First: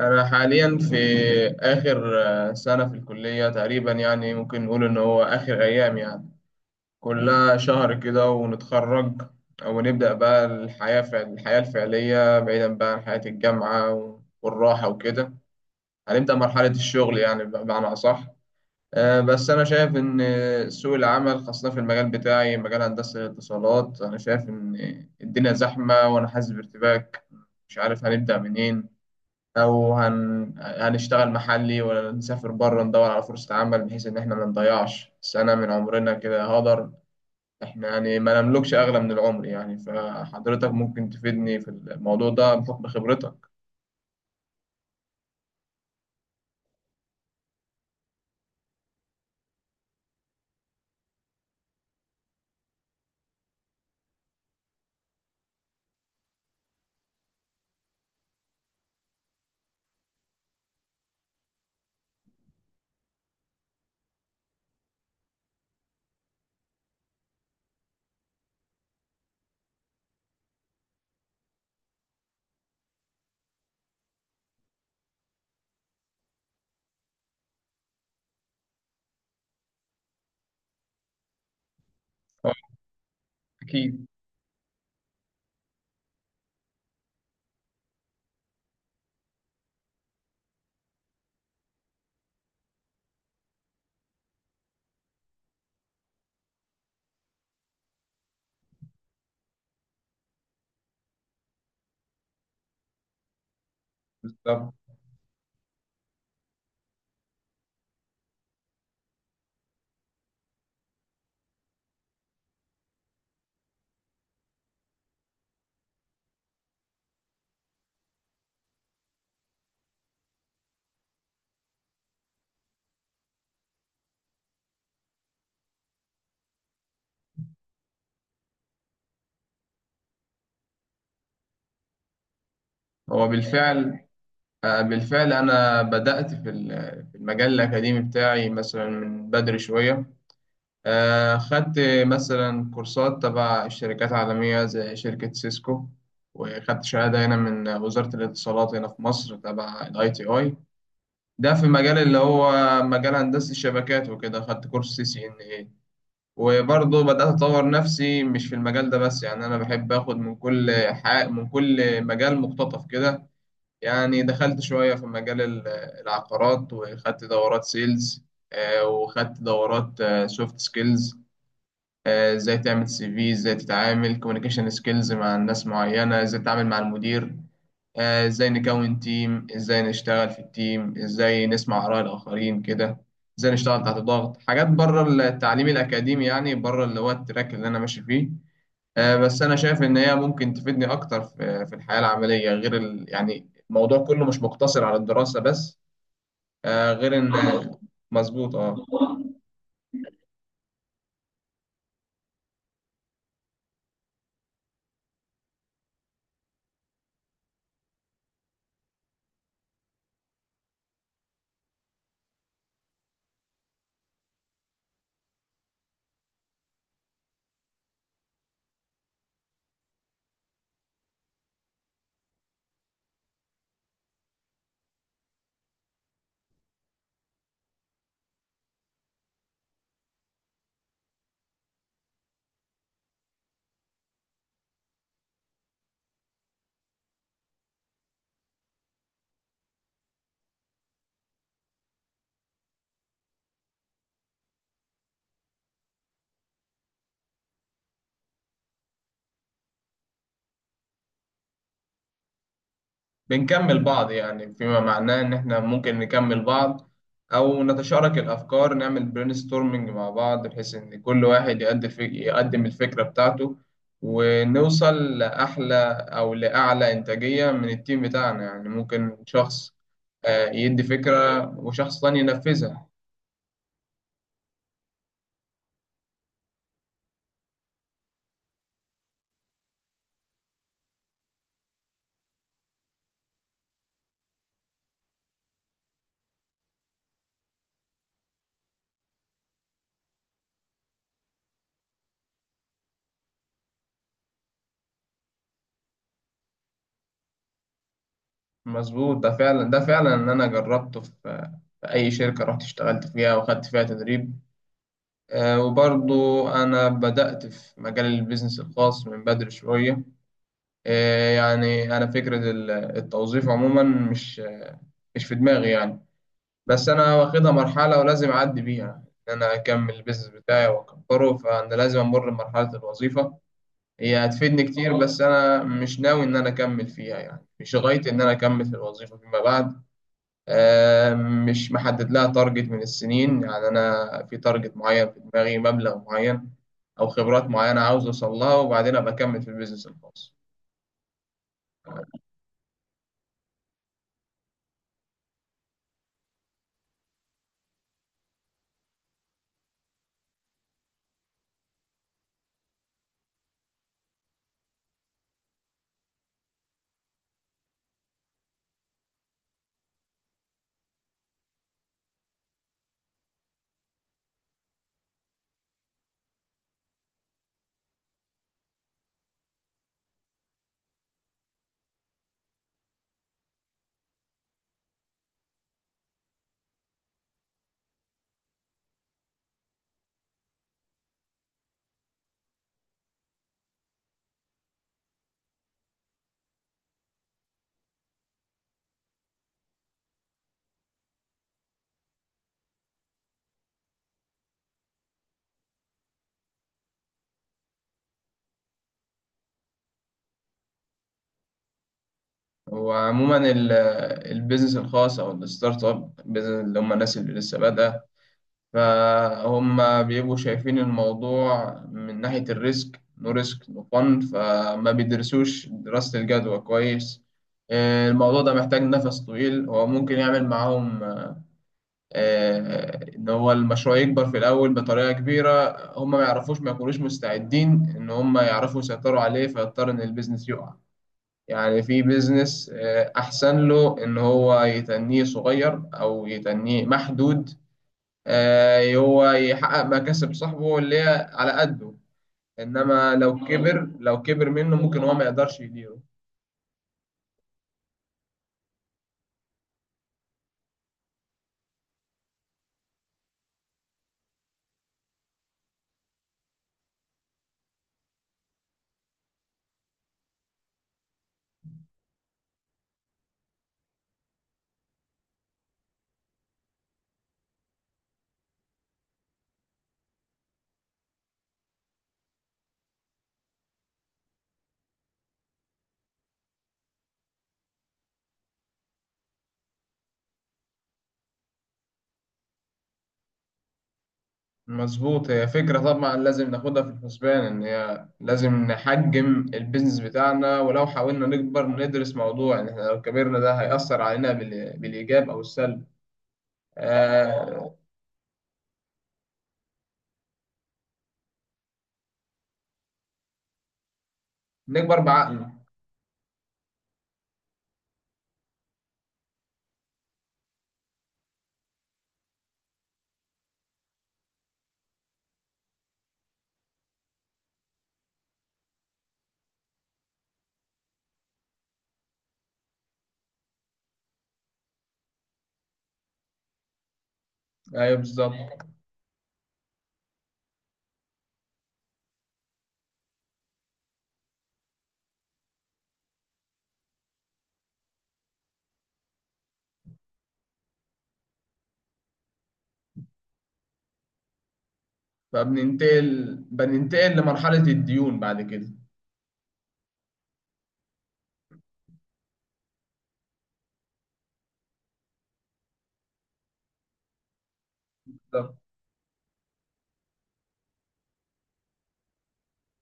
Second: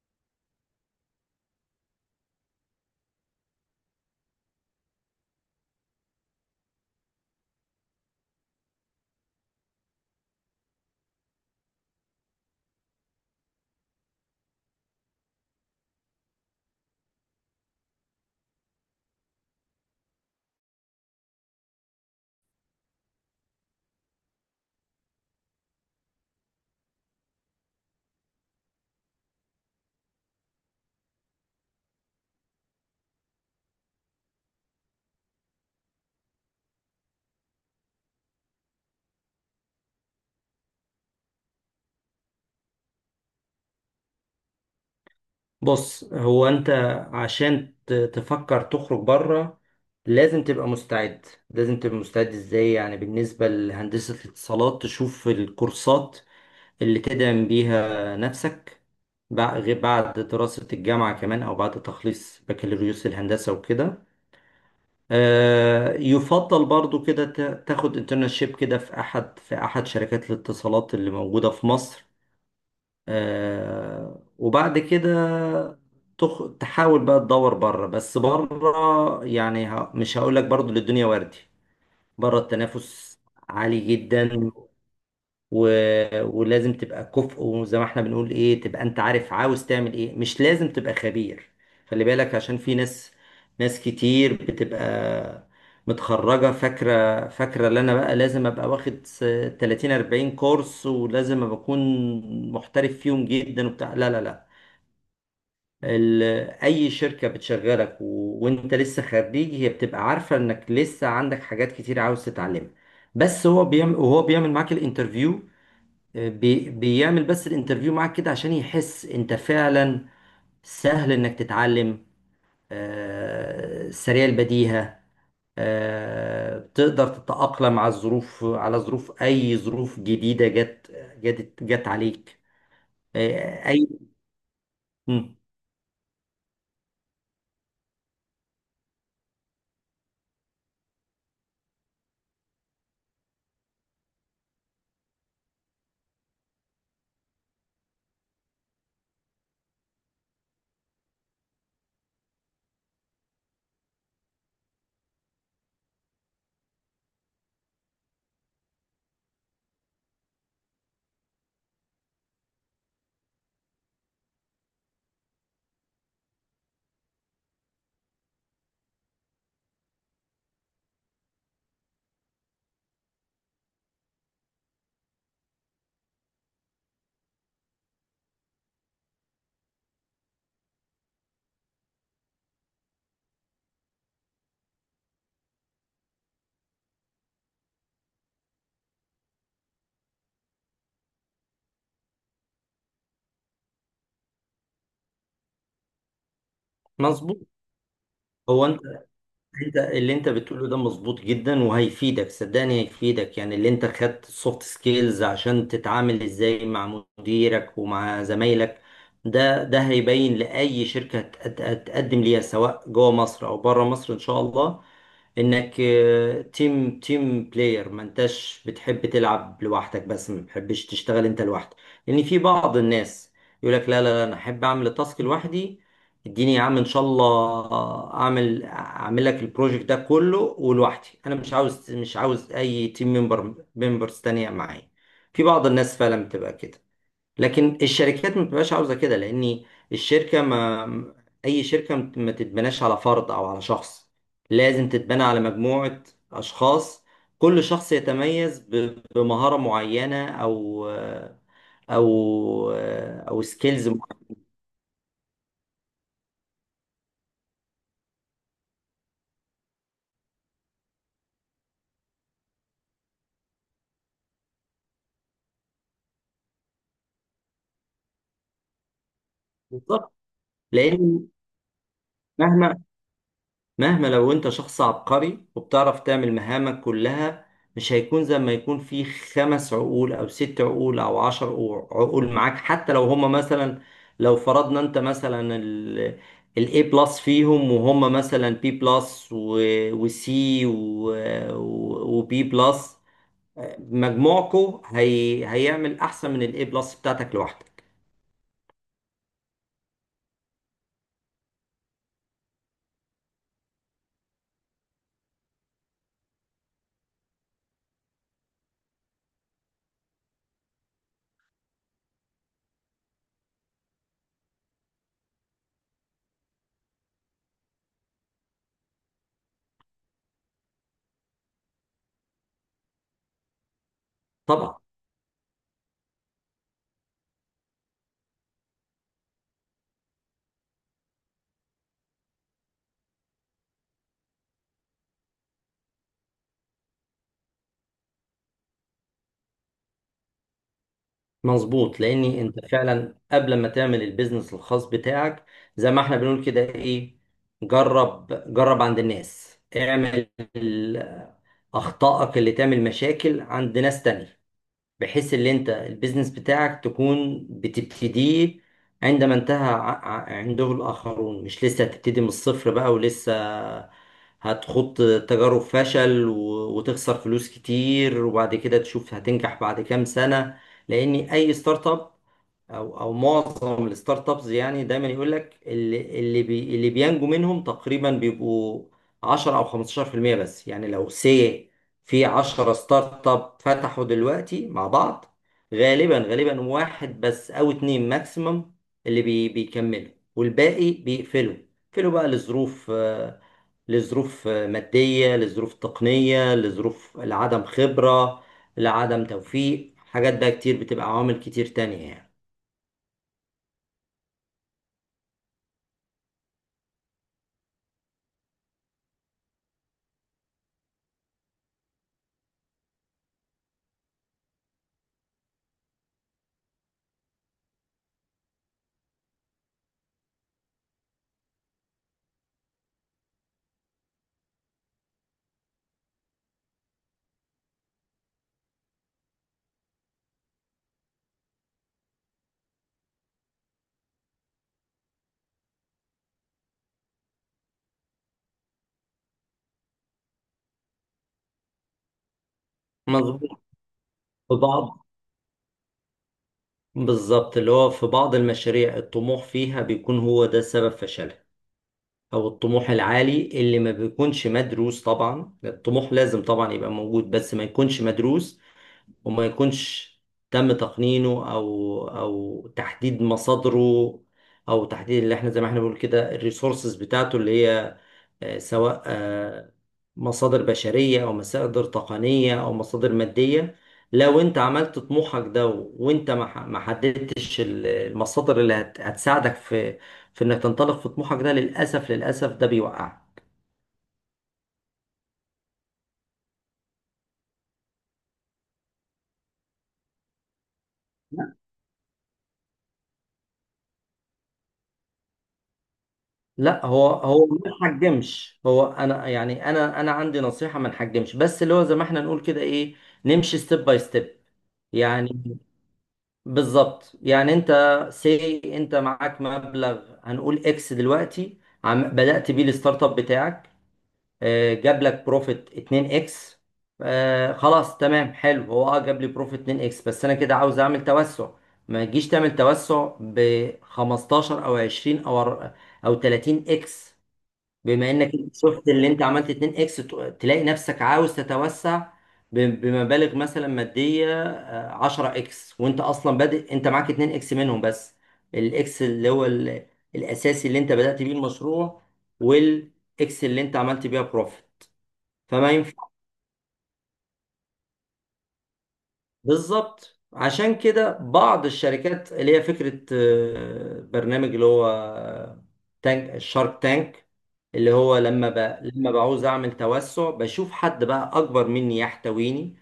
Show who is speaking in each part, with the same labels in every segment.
Speaker 1: أنا حاليا في آخر سنة في الكلية تقريبا، يعني ممكن نقول إن هو آخر أيام. يعني كلها شهر كده ونتخرج، ونبدأ بقى الحياة الحياة الفعلية بعيدا بقى عن حياة الجامعة والراحة وكده. هنبدأ مرحلة الشغل يعني بمعنى أصح. بس أنا شايف إن سوق العمل خاصة في المجال بتاعي، مجال هندسة الاتصالات، أنا شايف إن الدنيا زحمة وأنا حاسس بارتباك. مش عارف هنبدأ منين، او هنشتغل محلي ولا نسافر بره ندور على فرصة عمل، بحيث ان احنا ما نضيعش سنة من عمرنا كده هدر. احنا يعني ما نملكش اغلى من العمر، يعني فحضرتك ممكن تفيدني في الموضوع ده بحكم خبرتك.
Speaker 2: بص، هو انت عشان تفكر تخرج بره لازم تبقى مستعد. لازم تبقى مستعد ازاي؟ يعني بالنسبة لهندسة الاتصالات تشوف الكورسات اللي تدعم بيها نفسك غير بعد دراسة الجامعة كمان، او بعد تخليص بكالوريوس الهندسة وكده. آه، يفضل برضو كده تاخد انترنشيب كده في احد، في احد شركات الاتصالات اللي موجودة في مصر. آه، وبعد كده تحاول بقى تدور بره. بس بره يعني، مش هقول لك برضو للدنيا وردي. بره
Speaker 1: آه،
Speaker 2: التنافس عالي
Speaker 1: اكيد.
Speaker 2: جدا، و... ولازم تبقى كفء، وزي ما احنا بنقول ايه، تبقى انت عارف عاوز تعمل ايه. مش لازم تبقى خبير، خلي بالك، عشان في ناس، ناس كتير بتبقى متخرجة فاكرة، اللي انا بقى لازم ابقى واخد 30 40 كورس، ولازم ابقى اكون محترف فيهم جدا وبتاع. لا لا لا،
Speaker 1: بالظبط.
Speaker 2: ال... اي شركة بتشغلك وانت لسه خريج هي بتبقى عارفة انك لسه عندك حاجات كتير عاوز تتعلمها. بس هو بيعمل، وهو بيعمل معاك الانترفيو، بيعمل بس الانترفيو معاك كده عشان يحس انت فعلا سهل انك تتعلم. آه، سريع البديهة. آه، تقدر تتأقلم على الظروف، على ظروف اي ظروف جديدة جت عليك.
Speaker 1: هو
Speaker 2: آه، اي.
Speaker 1: بالفعل. آه، بالفعل
Speaker 2: مم،
Speaker 1: انا بدأت في في المجال الاكاديمي بتاعي مثلا من بدري شوية. خدت مثلا كورسات تبع شركات عالمية زي شركة سيسكو، وخدت شهادة هنا من وزارة الاتصالات هنا في مصر تبع الاي تي اي، ده في مجال اللي هو مجال هندسة الشبكات وكده. خدت كورس سي سي ان اي، وبرضه بدأت أطور نفسي مش في المجال ده بس، يعني أنا بحب آخد من كل حق من كل مجال مقتطف كده. يعني دخلت شوية في مجال العقارات، وخدت دورات سيلز، وخدت دورات سوفت سكيلز. ازاي تعمل سي في، ازاي تتعامل كوميونيكيشن سكيلز مع الناس معينة، ازاي تتعامل مع المدير، ازاي نكون تيم، ازاي نشتغل في التيم، ازاي نسمع آراء الآخرين كده، ازاي نشتغل تحت ضغط. حاجات بره التعليم الأكاديمي يعني، بره اللي هو التراك اللي أنا ماشي فيه. بس أنا شايف إن هي ممكن تفيدني أكتر في الحياة العملية، غير يعني الموضوع كله مش مقتصر على الدراسة بس. آه، غير إن
Speaker 2: مظبوط.
Speaker 1: مظبوط،
Speaker 2: هو
Speaker 1: اه.
Speaker 2: انت، اللي انت بتقوله ده مظبوط جدا، وهيفيدك، صدقني هيفيدك. يعني اللي انت خدت سوفت سكيلز عشان تتعامل ازاي مع مديرك ومع زمايلك، ده، ده هيبين لأي شركة هتقدم ليها سواء جوه مصر او بره مصر ان شاء الله، انك تيم بلاير، ما انتش بتحب تلعب لوحدك، بس ما بتحبش تشتغل انت لوحدك. لان في بعض الناس يقول لك لا لا لا، انا احب اعمل التاسك لوحدي، اديني يا عم ان شاء الله، اعمل لك البروجكت ده كله ولوحدي، انا مش عاوز، اي تيم ممبرز تانية معايا. في بعض الناس فعلا بتبقى كده، لكن الشركات ما بتبقاش عاوزة كده، لان الشركة ما اي شركة ما تتبناش على فرد او على شخص، لازم تتبنى على مجموعة اشخاص، كل شخص يتميز بمهارة معينة، او او
Speaker 1: بنكمل
Speaker 2: سكيلز
Speaker 1: بعض،
Speaker 2: معينة.
Speaker 1: يعني فيما معناه إن إحنا ممكن نكمل بعض، أو نتشارك الأفكار، نعمل برين ستورمنج مع بعض بحيث إن كل واحد يقدم الفكرة بتاعته، ونوصل لأحلى أو لأعلى إنتاجية من التيم بتاعنا. يعني ممكن شخص
Speaker 2: بالظبط،
Speaker 1: يدي
Speaker 2: لان
Speaker 1: فكرة وشخص تاني
Speaker 2: مهما
Speaker 1: ينفذها.
Speaker 2: مهما لو انت شخص عبقري وبتعرف تعمل مهامك كلها، مش هيكون زي ما يكون في خمس عقول او ست عقول او عشر عقول معاك. حتى لو هما مثلا، لو فرضنا انت مثلا الاي بلس فيهم، وهم مثلا بي بلس وسي وبي بلس، مجموعكو هي هيعمل احسن من الاي بلس بتاعتك لوحدك.
Speaker 1: مظبوط. ده فعلا إن أنا جربته في في أي شركة رحت اشتغلت فيها وخدت فيها تدريب. وبرضو أنا بدأت في مجال البيزنس الخاص من بدري شوية. يعني أنا فكرة التوظيف عموما مش في دماغي، يعني بس أنا واخدها مرحلة ولازم أعدي بيها، إن أنا أكمل البيزنس بتاعي وأكبره. فأنا لازم أمر بمرحلة الوظيفة، هي هتفيدني
Speaker 2: طبعا،
Speaker 1: كتير، بس أنا مش ناوي إن أنا أكمل فيها. يعني مش غايتي إن أنا أكمل في الوظيفة فيما بعد. مش محدد لها تارجت من السنين، يعني أنا في تارجت معين في دماغي، مبلغ معين أو خبرات معينة عاوز أوصل لها، وبعدين أبقى أكمل في البيزنس الخاص.
Speaker 2: مظبوط، لاني انت فعلا قبل ما تعمل البيزنس الخاص بتاعك، زي ما احنا بنقول كده ايه، جرب، جرب عند الناس، اعمل ال- اخطائك اللي تعمل مشاكل عند ناس تانية، بحيث ان انت البيزنس بتاعك تكون بتبتديه عندما انتهى عنده الاخرون، مش لسه هتبتدي من الصفر بقى ولسه هتخوض تجارب فشل وتخسر فلوس كتير، وبعد كده تشوف هتنجح بعد كام سنة. لان اي ستارت اب، او معظم الستارت ابس يعني، دايما يقول لك اللي بينجو منهم تقريبا بيبقوا 10 او 15%. بس يعني لو سي في 10 ستارت اب فتحوا دلوقتي مع بعض، غالبا غالبا واحد بس او اتنين ماكسيمم اللي بي بيكملوا، والباقي بيقفلوا. بيقفلوا بقى لظروف، لظروف مادية، لظروف تقنية، لظروف لعدم خبرة، لعدم توفيق، حاجات بقى كتير، بتبقى عوامل كتير تانية يعني.
Speaker 1: وعموما البيزنس الخاص أو الستارت أب بيزنس، اللي هم الناس اللي لسه بادئة، فهم بيبقوا شايفين الموضوع من ناحية الريسك. نو ريسك نو فن، فما بيدرسوش دراسة الجدوى كويس. الموضوع ده محتاج نفس طويل. هو ممكن يعمل معاهم ان هو المشروع يكبر في الاول بطريقه كبيره، هم ما يعرفوش، ما يكونوش مستعدين ان هم يعرفوا يسيطروا عليه، فيضطر ان البيزنس يقع. يعني في بيزنس احسن له ان هو يتنيه صغير او يتنيه محدود، هو يحقق مكاسب صاحبه اللي هي على قده، انما لو
Speaker 2: مظبوط،
Speaker 1: كبر، لو كبر
Speaker 2: في
Speaker 1: منه، ممكن
Speaker 2: بعض
Speaker 1: هو ما يقدرش يديره.
Speaker 2: بالظبط، اللي هو في بعض المشاريع الطموح فيها بيكون هو ده سبب فشلها، او الطموح العالي اللي ما بيكونش مدروس. طبعا الطموح لازم طبعا يبقى موجود، بس ما يكونش مدروس، وما يكونش تم تقنينه، او تحديد مصادره، او تحديد اللي احنا زي ما احنا بنقول كده الريسورسز بتاعته، اللي هي آه، سواء آه، مصادر بشرية، أو مصادر تقنية، أو مصادر مادية. لو أنت عملت طموحك ده وأنت ما حددتش المصادر اللي هتساعدك في في إنك تنطلق في طموحك ده، للأسف للأسف ده بيوقعك.
Speaker 1: مظبوط. هي فكرة طبعا لازم ناخدها في الحسبان، إن هي لازم نحجم البيزنس بتاعنا، ولو حاولنا نكبر ندرس موضوع إن إحنا لو كبرنا ده هيأثر علينا بالإيجاب أو السلب.
Speaker 2: لا، هو ما
Speaker 1: آه.
Speaker 2: نحجمش. هو انا يعني، انا عندي نصيحه ما نحجمش، بس اللي هو زي ما احنا نقول كده ايه، نمشي ستيب باي ستيب.
Speaker 1: نكبر بعقل.
Speaker 2: يعني بالظبط، يعني انت سي انت معاك مبلغ، هنقول اكس دلوقتي، عم بدأت بيه الستارت اب بتاعك، آه، جاب لك بروفيت 2 اكس. آه، خلاص تمام حلو، هو اه جاب لي بروفيت 2 اكس بس انا كده عاوز اعمل توسع. ما تجيش تعمل توسع ب 15 او 20 او 30 اكس.
Speaker 1: أيوه
Speaker 2: بما
Speaker 1: بالظبط.
Speaker 2: انك انت شفت اللي انت عملت 2 اكس، تلاقي نفسك عاوز تتوسع بمبالغ مثلا مادية 10 اكس، وانت اصلا بادئ انت معاك 2 اكس منهم بس، الاكس اللي هو الاساسي اللي انت بدأت بيه المشروع، والاكس اللي انت عملت بيها بروفيت، فما ينفعش.
Speaker 1: فبننتقل لمرحلة الديون بعد كده.
Speaker 2: بالظبط، عشان كده بعض الشركات اللي هي فكرة آه، برنامج اللي هو آه، تانك الشارك تانك، اللي هو
Speaker 1: بالظبط.
Speaker 2: لما بعوز اعمل توسع بشوف حد بقى اكبر مني يحتويني،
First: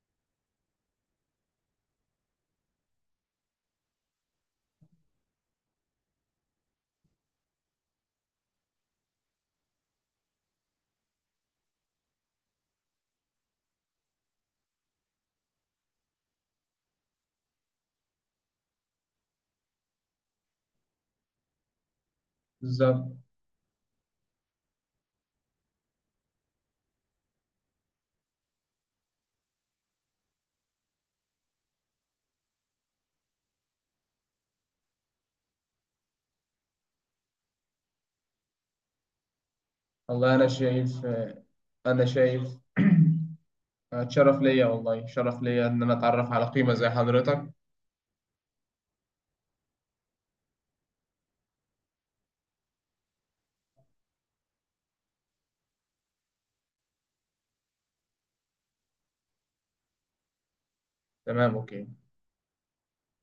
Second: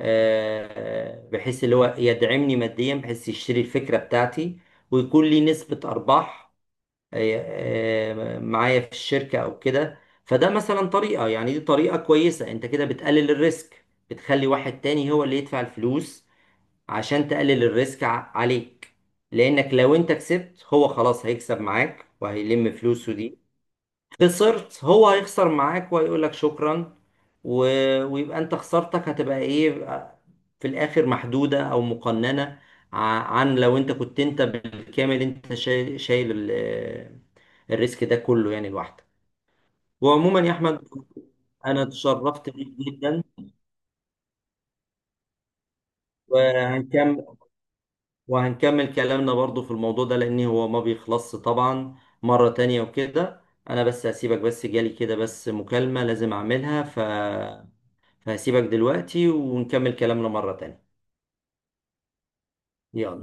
Speaker 2: آه، بحيث اللي هو يدعمني ماديا، بحيث يشتري الفكرة بتاعتي ويكون لي نسبة ارباح، آه، آه، معايا في الشركة او كده. فده مثلا طريقة، يعني دي طريقة كويسة، انت كده بتقلل الريسك، بتخلي واحد تاني هو اللي يدفع الفلوس عشان تقلل الريسك عليك. لانك لو انت كسبت، هو خلاص هيكسب معاك وهيلم
Speaker 1: بالظبط.
Speaker 2: فلوسه دي، خسرت هو هيخسر معاك وهيقولك شكرا، و... ويبقى انت خسارتك هتبقى ايه، آه، في الاخر محدودة او مقننة، ع- عن لو انت كنت انت بالكامل انت شايل الريسك ده كله يعني لوحدك.
Speaker 1: والله
Speaker 2: وعموما
Speaker 1: أنا
Speaker 2: يا احمد،
Speaker 1: شايف،
Speaker 2: انا
Speaker 1: أنا شايف
Speaker 2: اتشرفت بيك جدا،
Speaker 1: شرف ليا، والله شرف ليا إن أنا أتعرف على قيمة زي
Speaker 2: وهنكمل
Speaker 1: حضرتك.
Speaker 2: وهنكمل كلامنا برضو في الموضوع ده لأن هو ما بيخلصش طبعا، مرة تانية وكده. أنا بس هسيبك، بس جالي كده بس مكالمة لازم أعملها، فهسيبك دلوقتي ونكمل كلامنا مرة تانية.
Speaker 1: تمام، أوكي.
Speaker 2: يلا.